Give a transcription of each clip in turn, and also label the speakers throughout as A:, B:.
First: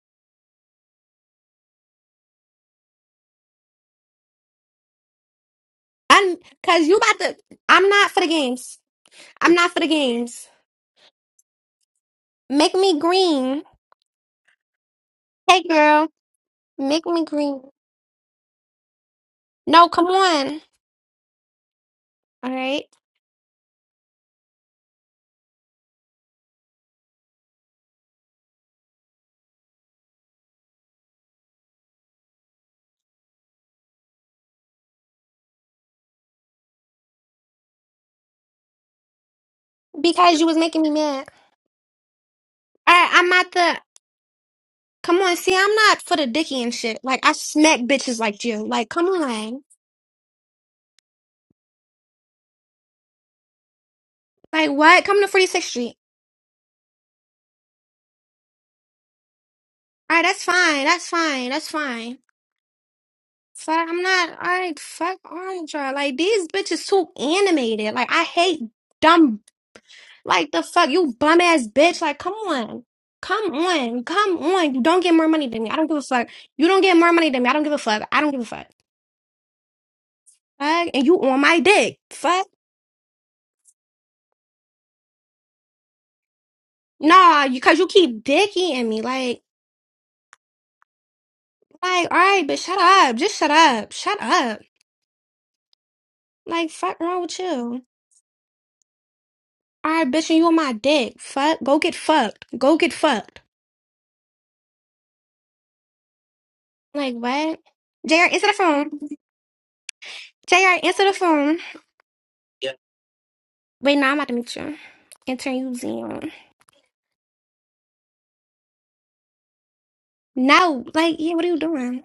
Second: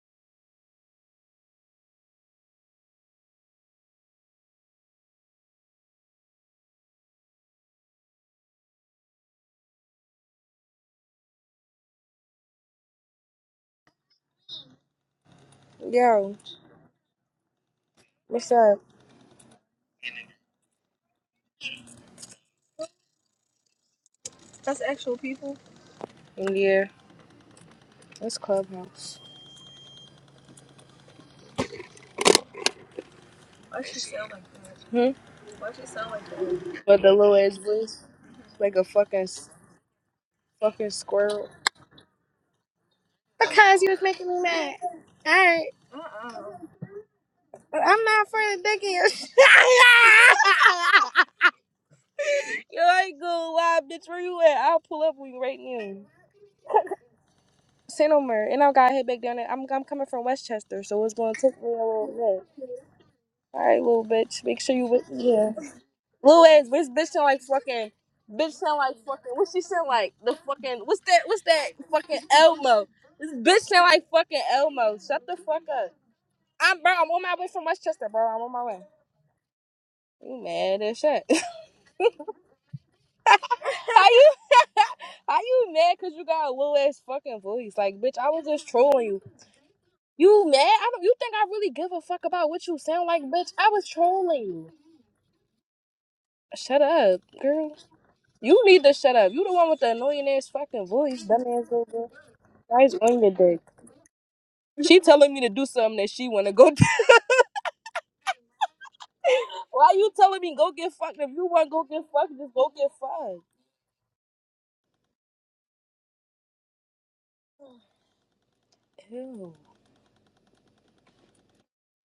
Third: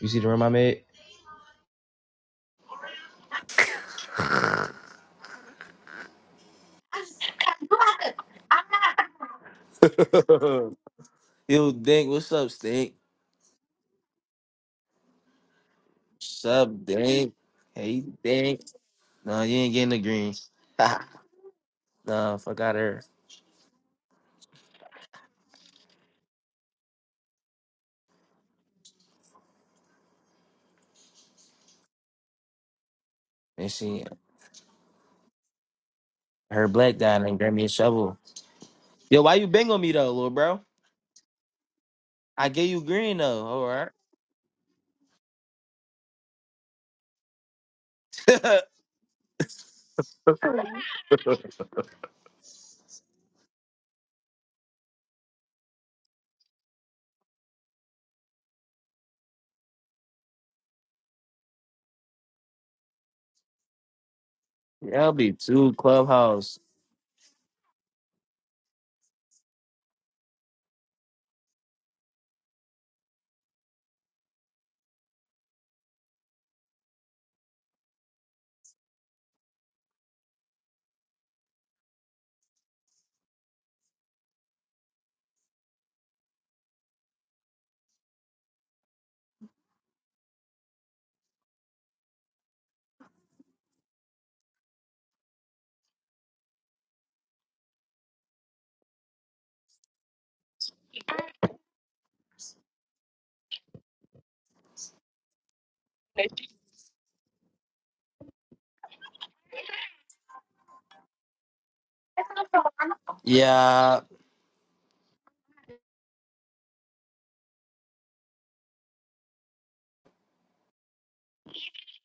A: You see the room I made?
B: I cause you about to I'm not for the games. I'm not for the games.
A: Yo, Dink, what's up,
B: Make
A: Stink?
B: me green. Hey girl,
C: Yo,
A: What's up,
B: make me
A: Dink?
B: green.
A: Hey,
C: what's
A: Dink.
C: up?
A: No, you ain't getting
B: No,
A: the
B: come
A: greens.
B: on.
A: No,
B: All
A: fuck out
B: right.
A: her.
C: Yeah, it's Clubhouse.
A: And she,
C: Hmm?
A: her black
C: With the
A: guy
C: little
A: and grab
C: ass
A: me a
C: voice,
A: shovel.
C: like a fucking
A: Yo, why you
C: s-
A: bang on me though, little
B: Because you was
A: bro?
B: making me
C: fucking
B: mad.
C: squirrel.
A: I gave you
B: All right,
A: green
B: I'm
A: though.
B: not
A: All
B: the
C: Because
A: right.
C: you was making me mad.
B: come on, see
C: Alright.
B: I'm not for the dicky and shit. Like I smack
C: But I'm
B: bitches
C: not for
B: like
C: the
B: you.
C: dick
B: Like,
C: in
B: come
C: your
B: on.
C: You ain't good, wild bitch. Where you at?
B: Like
C: I'll pull
B: what?
C: up
B: Come
C: on
B: to
C: you right
B: 46th Street.
C: now. Say no more. And I gotta head back down there. I'm, I'm coming
B: Alright,
C: from
B: that's
C: Westchester,
B: fine.
C: so
B: That's
C: it's gonna
B: fine.
C: take
B: That's
C: me a
B: fine.
C: little bit. Alright,
B: Fuck, I'm
C: little
B: not
C: bitch. Make sure
B: alright,
C: you with
A: That'll
B: fuck
A: be
C: me.
A: two
B: orange. you Like
C: Lil
B: these
A: clubhouse.
C: ass
B: bitches
C: bitch, bitch
B: too
C: sound like fucking,
B: animated. Like I
C: bitch
B: hate
C: sound like fucking,
B: dumb
C: what she sound like? The
B: Like the
C: fucking,
B: fuck,
C: what's
B: you
C: that,
B: bum
C: what's
B: ass
C: that
B: bitch. Like,
C: fucking
B: come on.
C: Elmo? This
B: Come
C: bitch sound
B: on.
C: like
B: Come
C: fucking
B: on. You
C: Elmo.
B: don't get
C: Shut
B: more
C: the
B: money than
C: fuck
B: me. I don't
C: up.
B: give a fuck. You don't
C: I'm, bro,
B: get
C: I'm
B: more
C: on
B: money
C: my
B: than
C: way
B: me. I don't
C: from
B: give a fuck.
C: Westchester,
B: I
C: bro.
B: don't give
C: I'm
B: a
C: on my
B: fuck.
C: way. You mad
B: Fuck.
C: as
B: And you
C: shit.
B: on my dick. Fuck.
C: how you, how you mad cause you got a little ass fucking
B: Nah, you
C: voice?
B: cause you
C: Like, bitch,
B: keep
C: I was
B: dick
C: just
B: eating me.
C: trolling you.
B: Like,
C: You mad? I don't, you think I really give a
B: like, all
C: fuck
B: right,
C: about
B: bitch,
C: what you
B: shut
C: sound
B: up.
C: like,
B: Just shut
C: bitch? I was
B: up. Shut
C: trolling
B: up.
C: you.
B: Like,
C: Shut
B: fuck
C: up,
B: wrong with
C: girl.
B: you.
C: You need to shut up. You the one with the
B: All right,
C: annoying
B: bitch, and you
C: ass
B: on my
C: fucking
B: dick.
C: voice. Dumb
B: Fuck.
C: ass
B: Go
C: little
B: get
C: girl.
B: fucked. Go
C: Why
B: get
C: is on your
B: fucked.
C: dick? She telling me to do something that she wanna go do.
B: Like, what? JR, answer the phone.
C: Why you telling me go
B: JR,
C: get
B: answer the
C: fucked? If you
B: phone.
C: wanna go get fucked, just go get fucked.
B: Wait,
A: Yeah,
B: now I'm about to meet you. Enter you, Zion.
C: Ew.
B: No, like, yeah, what are you doing?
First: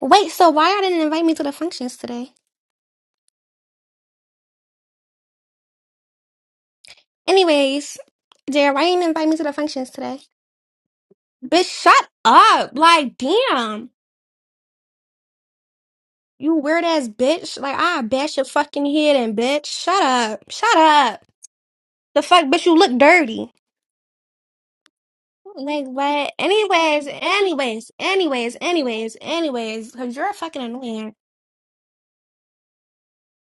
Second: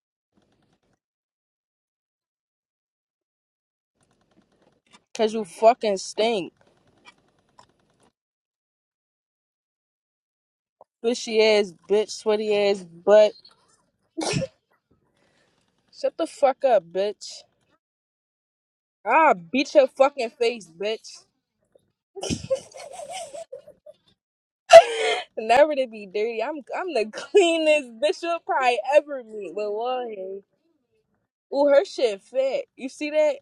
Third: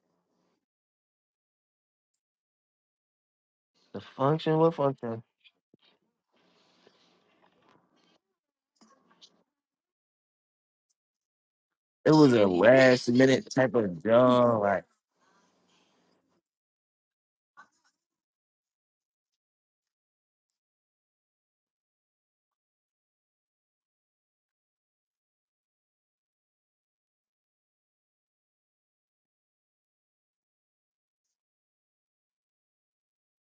B: Wait, so why I didn't invite me to the functions today?
A: the function. What function?
C: Cause you fucking stink.
B: Anyways, Jared, why you didn't invite me to the functions today?
C: Bushy
B: Bitch,
C: ass
B: shut
A: It
C: bitch,
A: was a
C: sweaty
B: up.
C: ass
A: last
B: Like,
C: butt.
A: minute type
B: damn.
A: of job. Like
C: Shut the
B: You
C: fuck
B: weird
C: up,
B: ass
C: bitch.
B: bitch. Like, I bash your fucking head
C: Ah,
B: in, bitch.
C: beat your
B: Shut
C: fucking
B: up.
C: face,
B: Shut up.
C: bitch.
B: The fuck, bitch, you look dirty.
C: Never
B: Like,
C: to be
B: what?
C: dirty. I'm I'm the
B: Anyways,
C: cleanest
B: anyways,
C: bitch you'll
B: anyways,
C: probably
B: anyways,
C: ever meet. But
B: anyways.
C: why?
B: Cause you're fucking annoying.
C: Ooh, her shit fat. You see that?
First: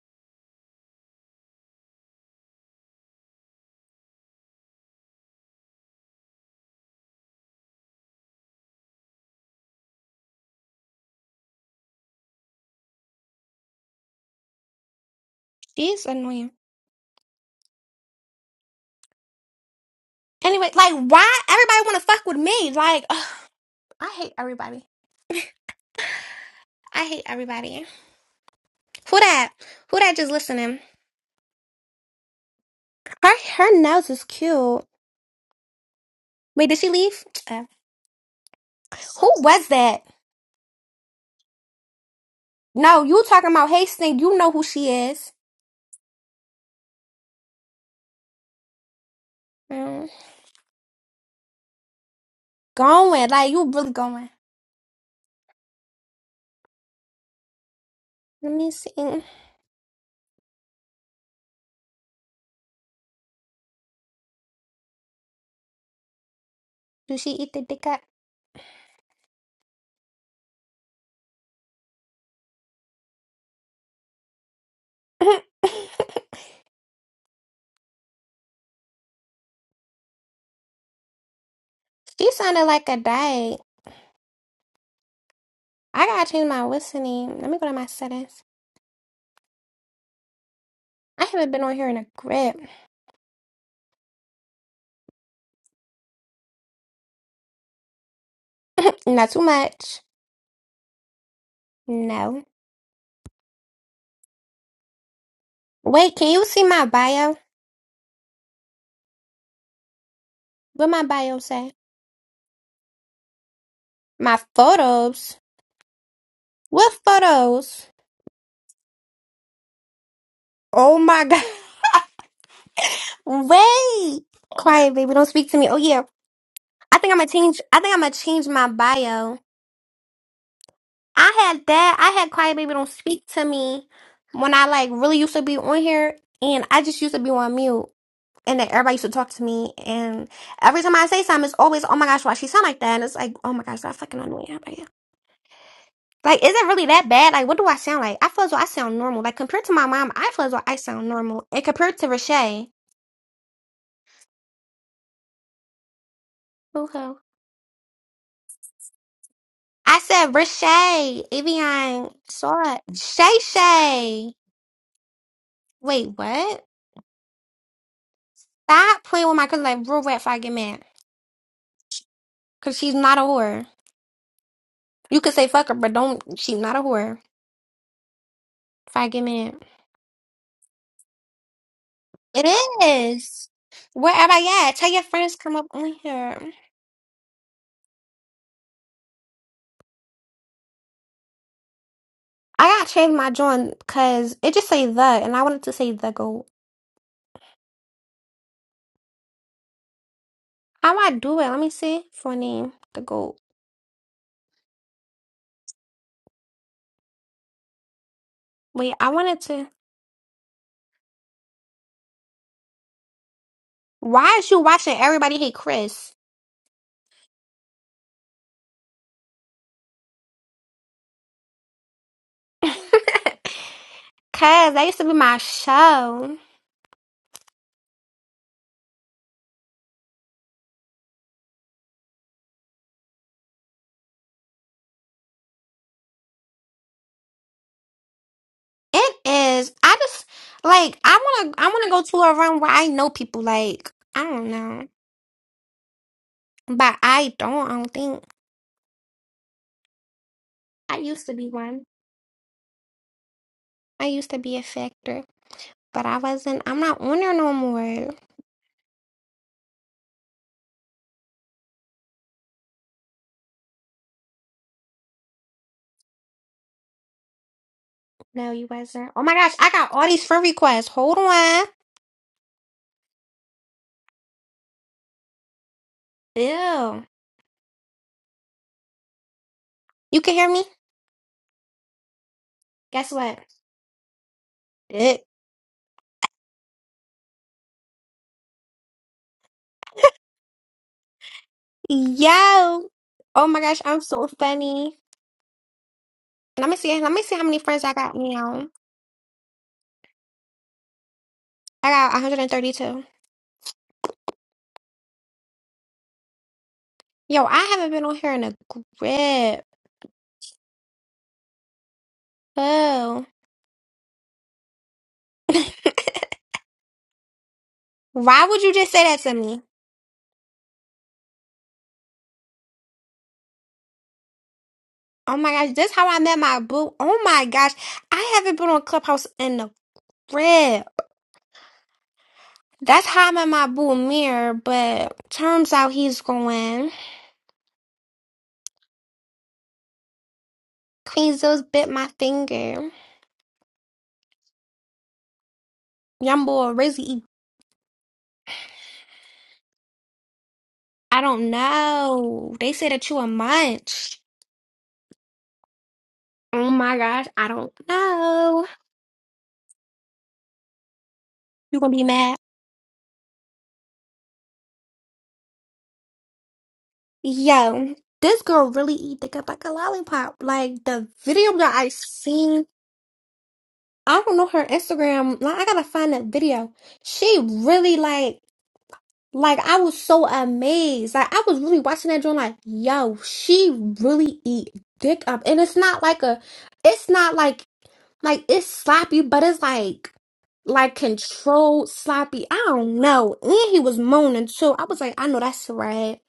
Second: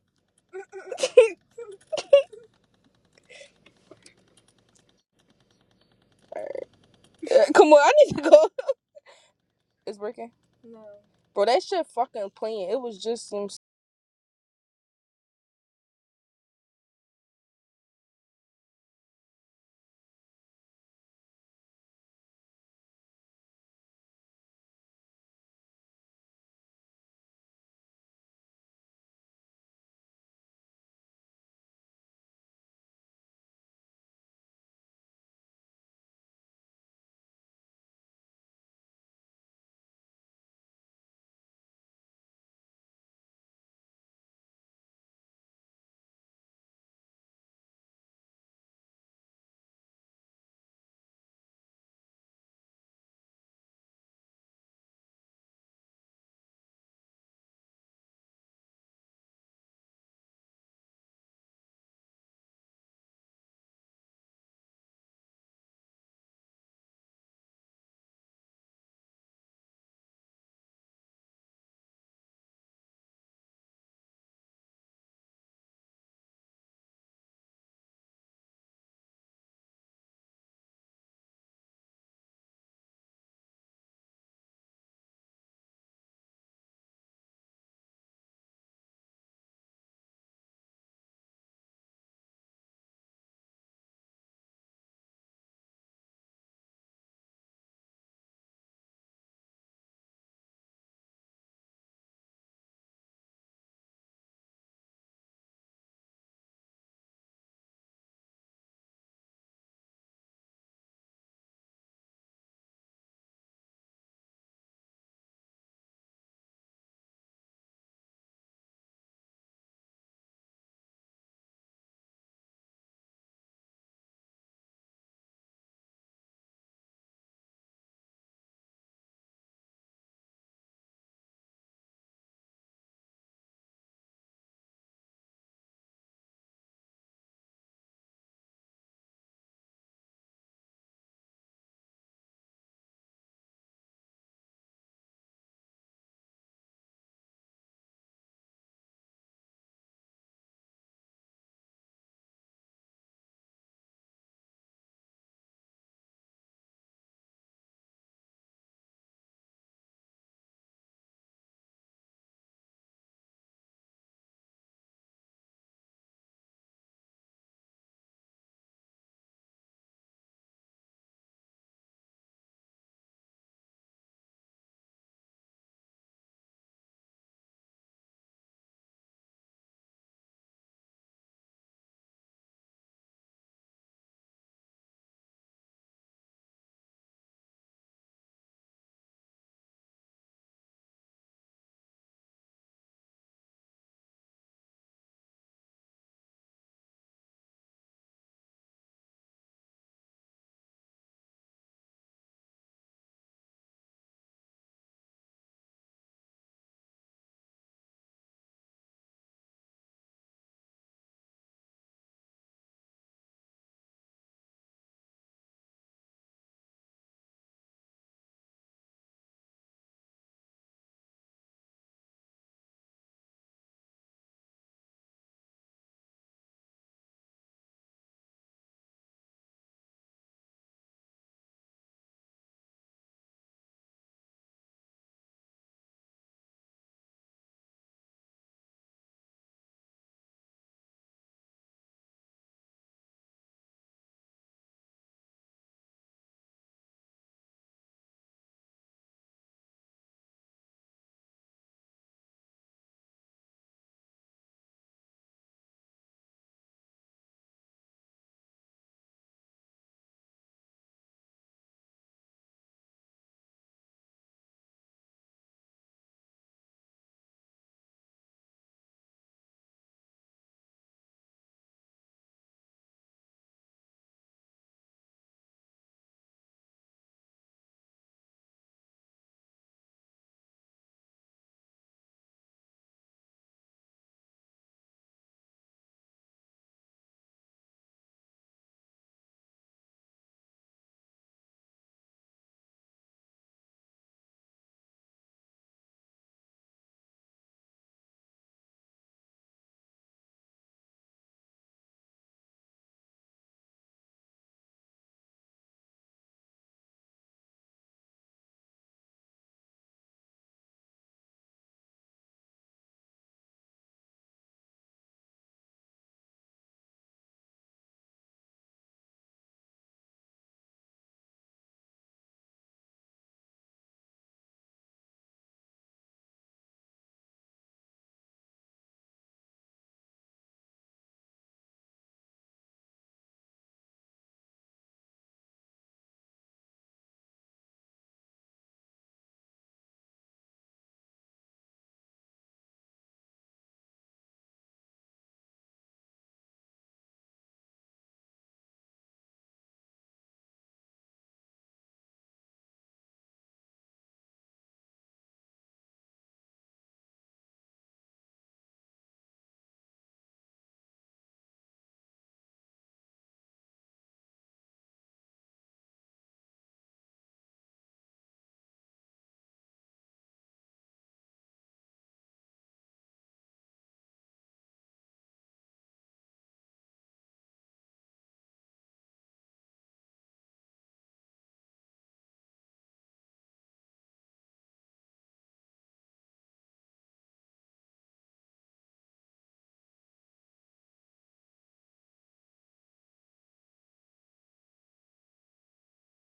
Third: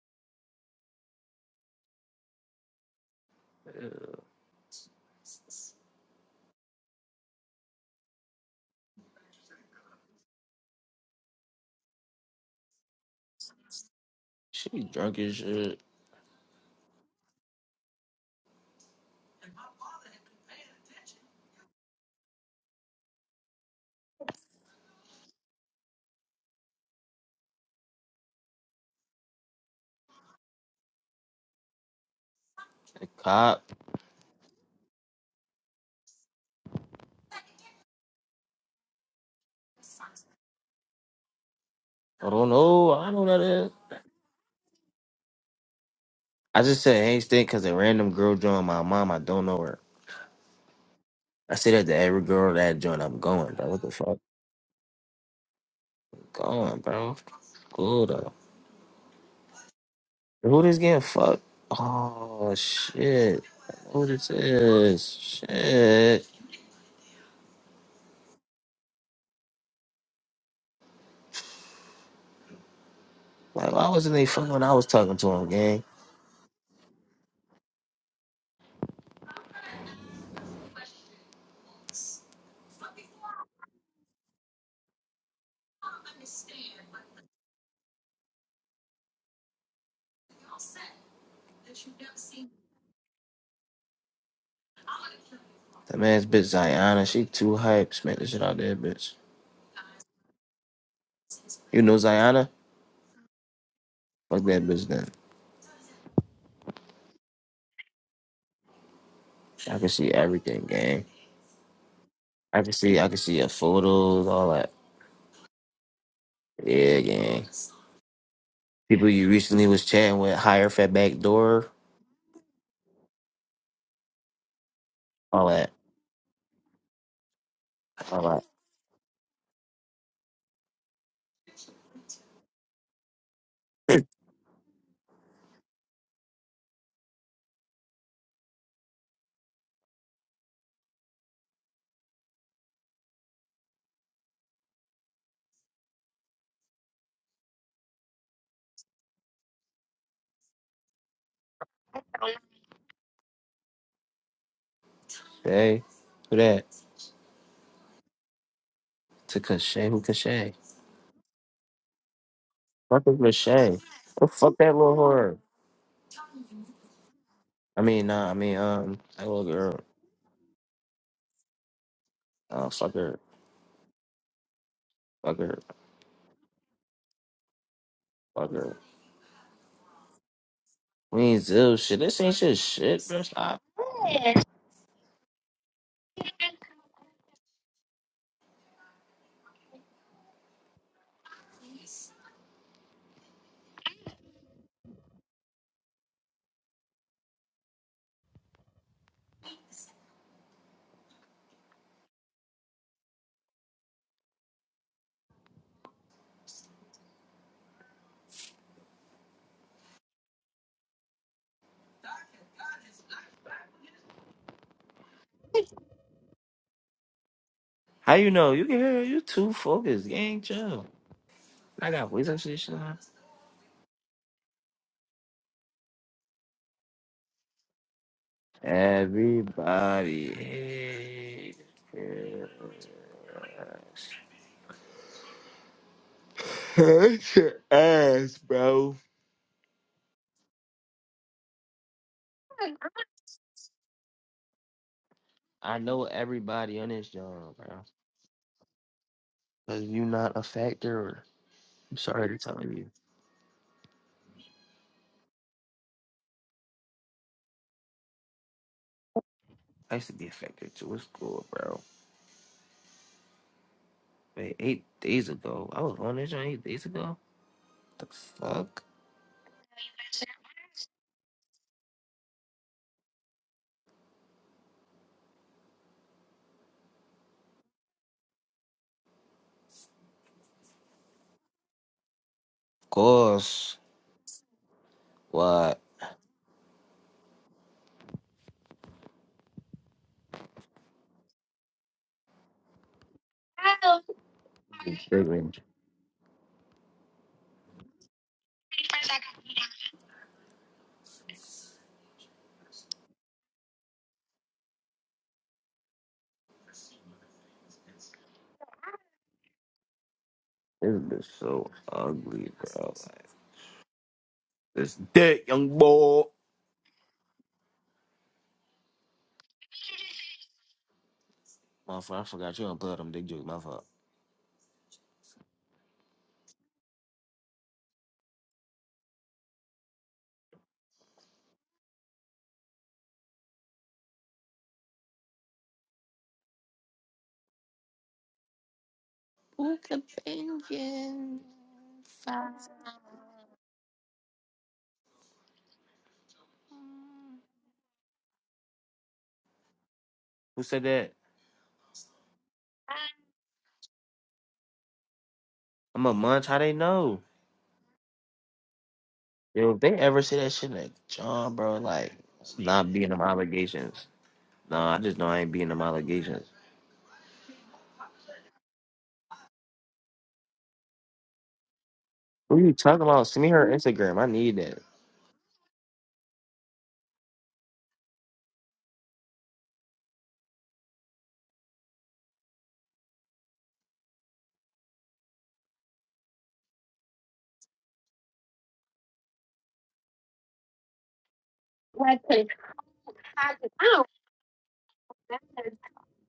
C: Come on, I need to go. It's working, bro. That shit fucking playing. It was just some
A: she drunk as shit.
B: She's annoying. Anyway, like, why everybody wanna fuck with me? Like, ugh, I hate everybody. I hate everybody. Who that? Who that just listening?
A: The
B: Her
A: cop.
B: her nose is cute. Wait, did she leave? Uh, who was that?
A: I don't know.
B: No,
A: I
B: you
A: don't know that.
B: talking about Hastings. You know who she is.
A: I just said Hank Stink because a random girl joined my mom. I don't know her.
B: Mm,
A: I say that to every girl that joined. I'm
B: Going. Like,
A: going, bro.
B: you
A: What the
B: really
A: fuck?
B: going.
A: Going, bro. Cool, though.
B: Let me see.
A: Who this getting fucked? Oh, shit. Who this is? Shit.
B: Did she eat the dick up?
A: Like, why wasn't they fucking when I was talking to him, gang?
B: she sounded like a dyke. I gotta change my whistle name. Let me go to my settings. I haven't been on here in a grip.
A: That man's bitch Ziana. She too hyped. Smack the shit out there, bitch.
B: Not too much.
A: You know
B: No.
A: Ziana? Fuck that bitch then.
B: Wait, can you see my bio?
A: I can see everything,
B: What my
A: gang.
B: bio say?
A: I can see, I can see your photos,
B: My
A: all that.
B: photos. What
A: Yeah, gang.
B: photos?
A: People you recently was chatting with, hire fat
B: Oh
A: back
B: my god.
A: door,
B: Wait. Quiet, baby. Don't
A: all
B: speak to me.
A: that,
B: Oh yeah. I think I'm gonna change I think I'm gonna
A: all
B: change my bio. I had that. I had quiet baby don't speak to me
A: that.
B: when I like really used to be on here and I just used to be on mute. And then everybody used to talk to me and every time I say something it's always, Oh my gosh, why she sound like that? And it's like, Oh my gosh, I fucking annoying everybody. Like, like, is it really that bad? Like, what do I sound like? I feel as though I sound normal. Like compared to my mom, I feel as though I sound normal. And compared to Rashay.
A: Hey, who that? To Cachet,
B: I
A: who
B: said
A: Cachet?
B: Rashay, Evian, Sora,
A: Fuck with
B: Shay
A: Cachet. Oh,
B: Shay.
A: fuck that little whore.
B: Wait, what?
A: I mean, nah, I mean, um,
B: Stop
A: that
B: playing with
A: little
B: my cousin
A: girl.
B: like real rat if I get mad.
A: Oh,
B: Cause
A: fuck
B: she's not
A: her,
B: a whore. You could
A: fuck
B: say
A: her,
B: fuck her, but don't she's not a whore
A: fuck her.
B: if I get mad.
A: We ain't do shit. This ain't
B: It
A: shit, shit, bro.
B: is.
A: Stop.
B: Where am I at? Tell your friends come up on here. I gotta change my joint because it just say the and I wanted to say the goat. How I do it? Let me see. For a name. The goat. Wait, I wanted to Why is you watching everybody hate Chris?
A: How you know? You can hear her. you too focused, gang. Chill. I got voice shit.
B: Cause that used to be my show.
A: Everybody is Hurt your ass, bro.
B: It is. I just like I wanna I wanna go to a room where I know people like I don't know.
A: I know everybody on
B: But
A: this
B: I
A: job,
B: don't I
A: bro.
B: don't think
A: Cause you not a
B: I
A: factor.
B: used to be one.
A: I'm sorry to tell you.
B: I used to be a factor. But I wasn't I'm not on there no more.
A: I used to be a factor too. It's cool, bro. Wait, eight days ago. I was on this joint eight days ago. The
B: No, you
A: fuck?
B: wasn't. Oh my gosh, I got all these
A: Of
B: friend requests. Hold on. Ew. You can hear me? Guess what?
A: course.
B: It.
A: What?
B: Yo. Oh my gosh, I'm so funny. Let me see. Let me see how many friends I got now. I got 132. Yo, I haven't been on here in a grip.
A: This bitch so ugly, bro.
B: Oh.
A: This dick, young boy.
B: Why would you just say that to me?
A: Motherfucker, I forgot you don't play them dick jokes. My fault.
B: Oh my gosh, this how I met my boo. Oh my gosh, I haven't been on Clubhouse in a grip. That's how I met my boo Mirror, but turns out he's going.
A: Ooh.
B: Queen Zeus bit my finger. Young boy Rizzy.
A: Who said that?
B: I don't know. They said that you a munch.
A: I'm a munch. How
B: Oh
A: they
B: my
A: know?
B: gosh, I don't know.
A: Yo, if they ever say that shit, like John, bro,
B: You gonna be
A: like
B: mad?
A: not being them allegations. Nah, I just know I ain't being them allegations.
B: Yo, this girl really eat the cup like a lollipop. Like the video that I
A: What are
B: seen,
A: you talking about? Send me her Instagram.
B: I
A: I
B: don't know
A: need
B: her
A: that.
B: Instagram. Like I gotta find that video. She really like, like I was so amazed. Like I was really watching that joint. Like yo, she really eat dick up, and it's not like a, it's not like like it's sloppy, but it's like like controlled
A: Brother,
B: sloppy. I don't know. And he was moaning too. I was like, I know that's right.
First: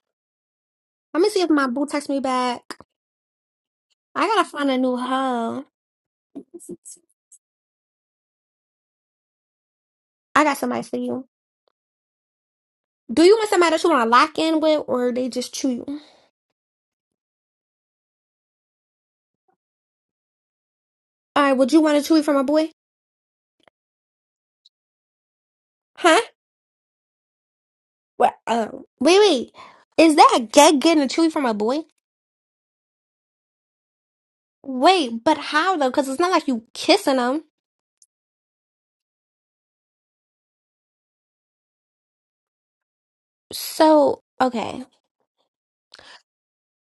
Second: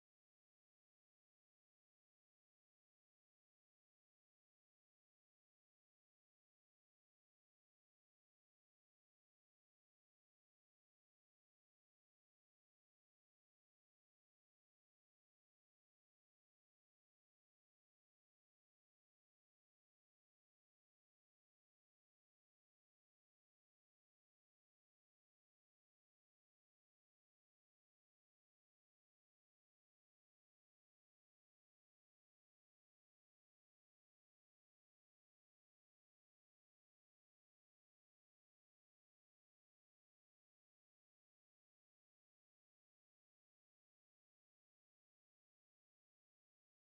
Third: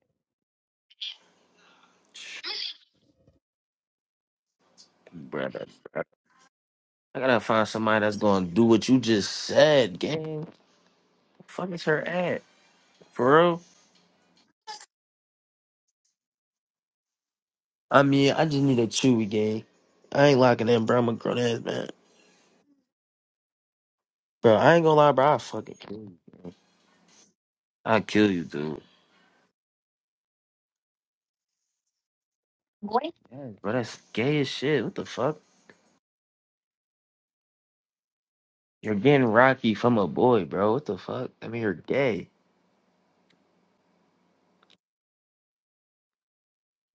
B: Let me see if my boo texts me back. I gotta find a new hoe.
A: brother. I gotta find somebody that's gonna do what you just said,
B: I
A: gang.
B: got somebody for you.
A: Fuck is her at?
B: Do you
A: For
B: want
A: real?
B: somebody that you wanna lock in with or they just chew you?
A: I mean, I just need a chewy gang. I ain't locking in, bro. I'm a grown
B: Alright,
A: ass
B: would you
A: man,
B: want a chewy from a boy?
A: bro. I ain't gonna lie, bro. I fucking kill you.
B: Huh?
A: I kill
B: What
A: you,
B: uh
A: dude.
B: wait wait. Is that a gay getting a chewy from a boy?
A: What? Yes, bro, that's gay as shit. What the
B: Wait,
A: fuck?
B: but how though? Cause it's not like you kissing them.
A: You're getting rocky from a boy, bro. What the fuck? I mean, you're gay.
B: So okay.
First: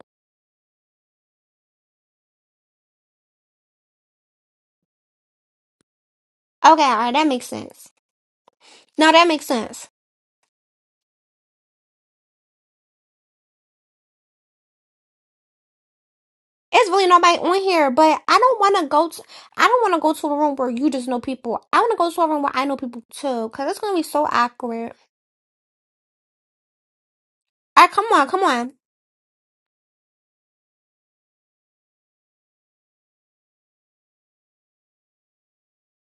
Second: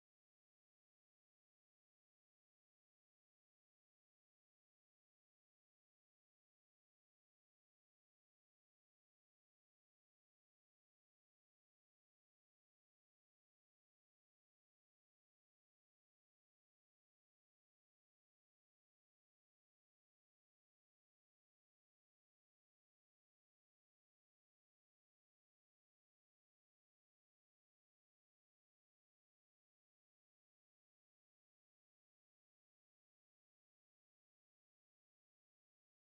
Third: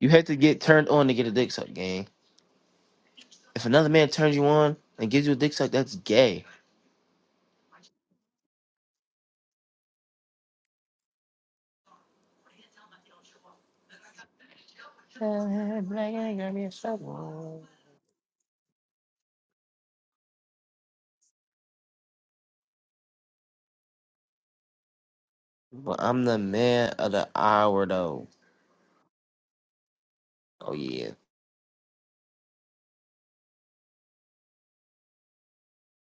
A: You had to get turned on to get a dick suck, gang. If another man turns you on and gives you a dick suck, that's gay.
B: Okay, alright, that makes sense. No, that makes sense.
A: But
B: It's really nobody on here, but I don't wanna go to I don't wanna go to a room where you just know people. I wanna go to a room where I know people too, cause it's gonna be so awkward.
A: I'm the man of the hour,
B: Alright, come
A: though.
B: on, come on.
A: Oh yeah.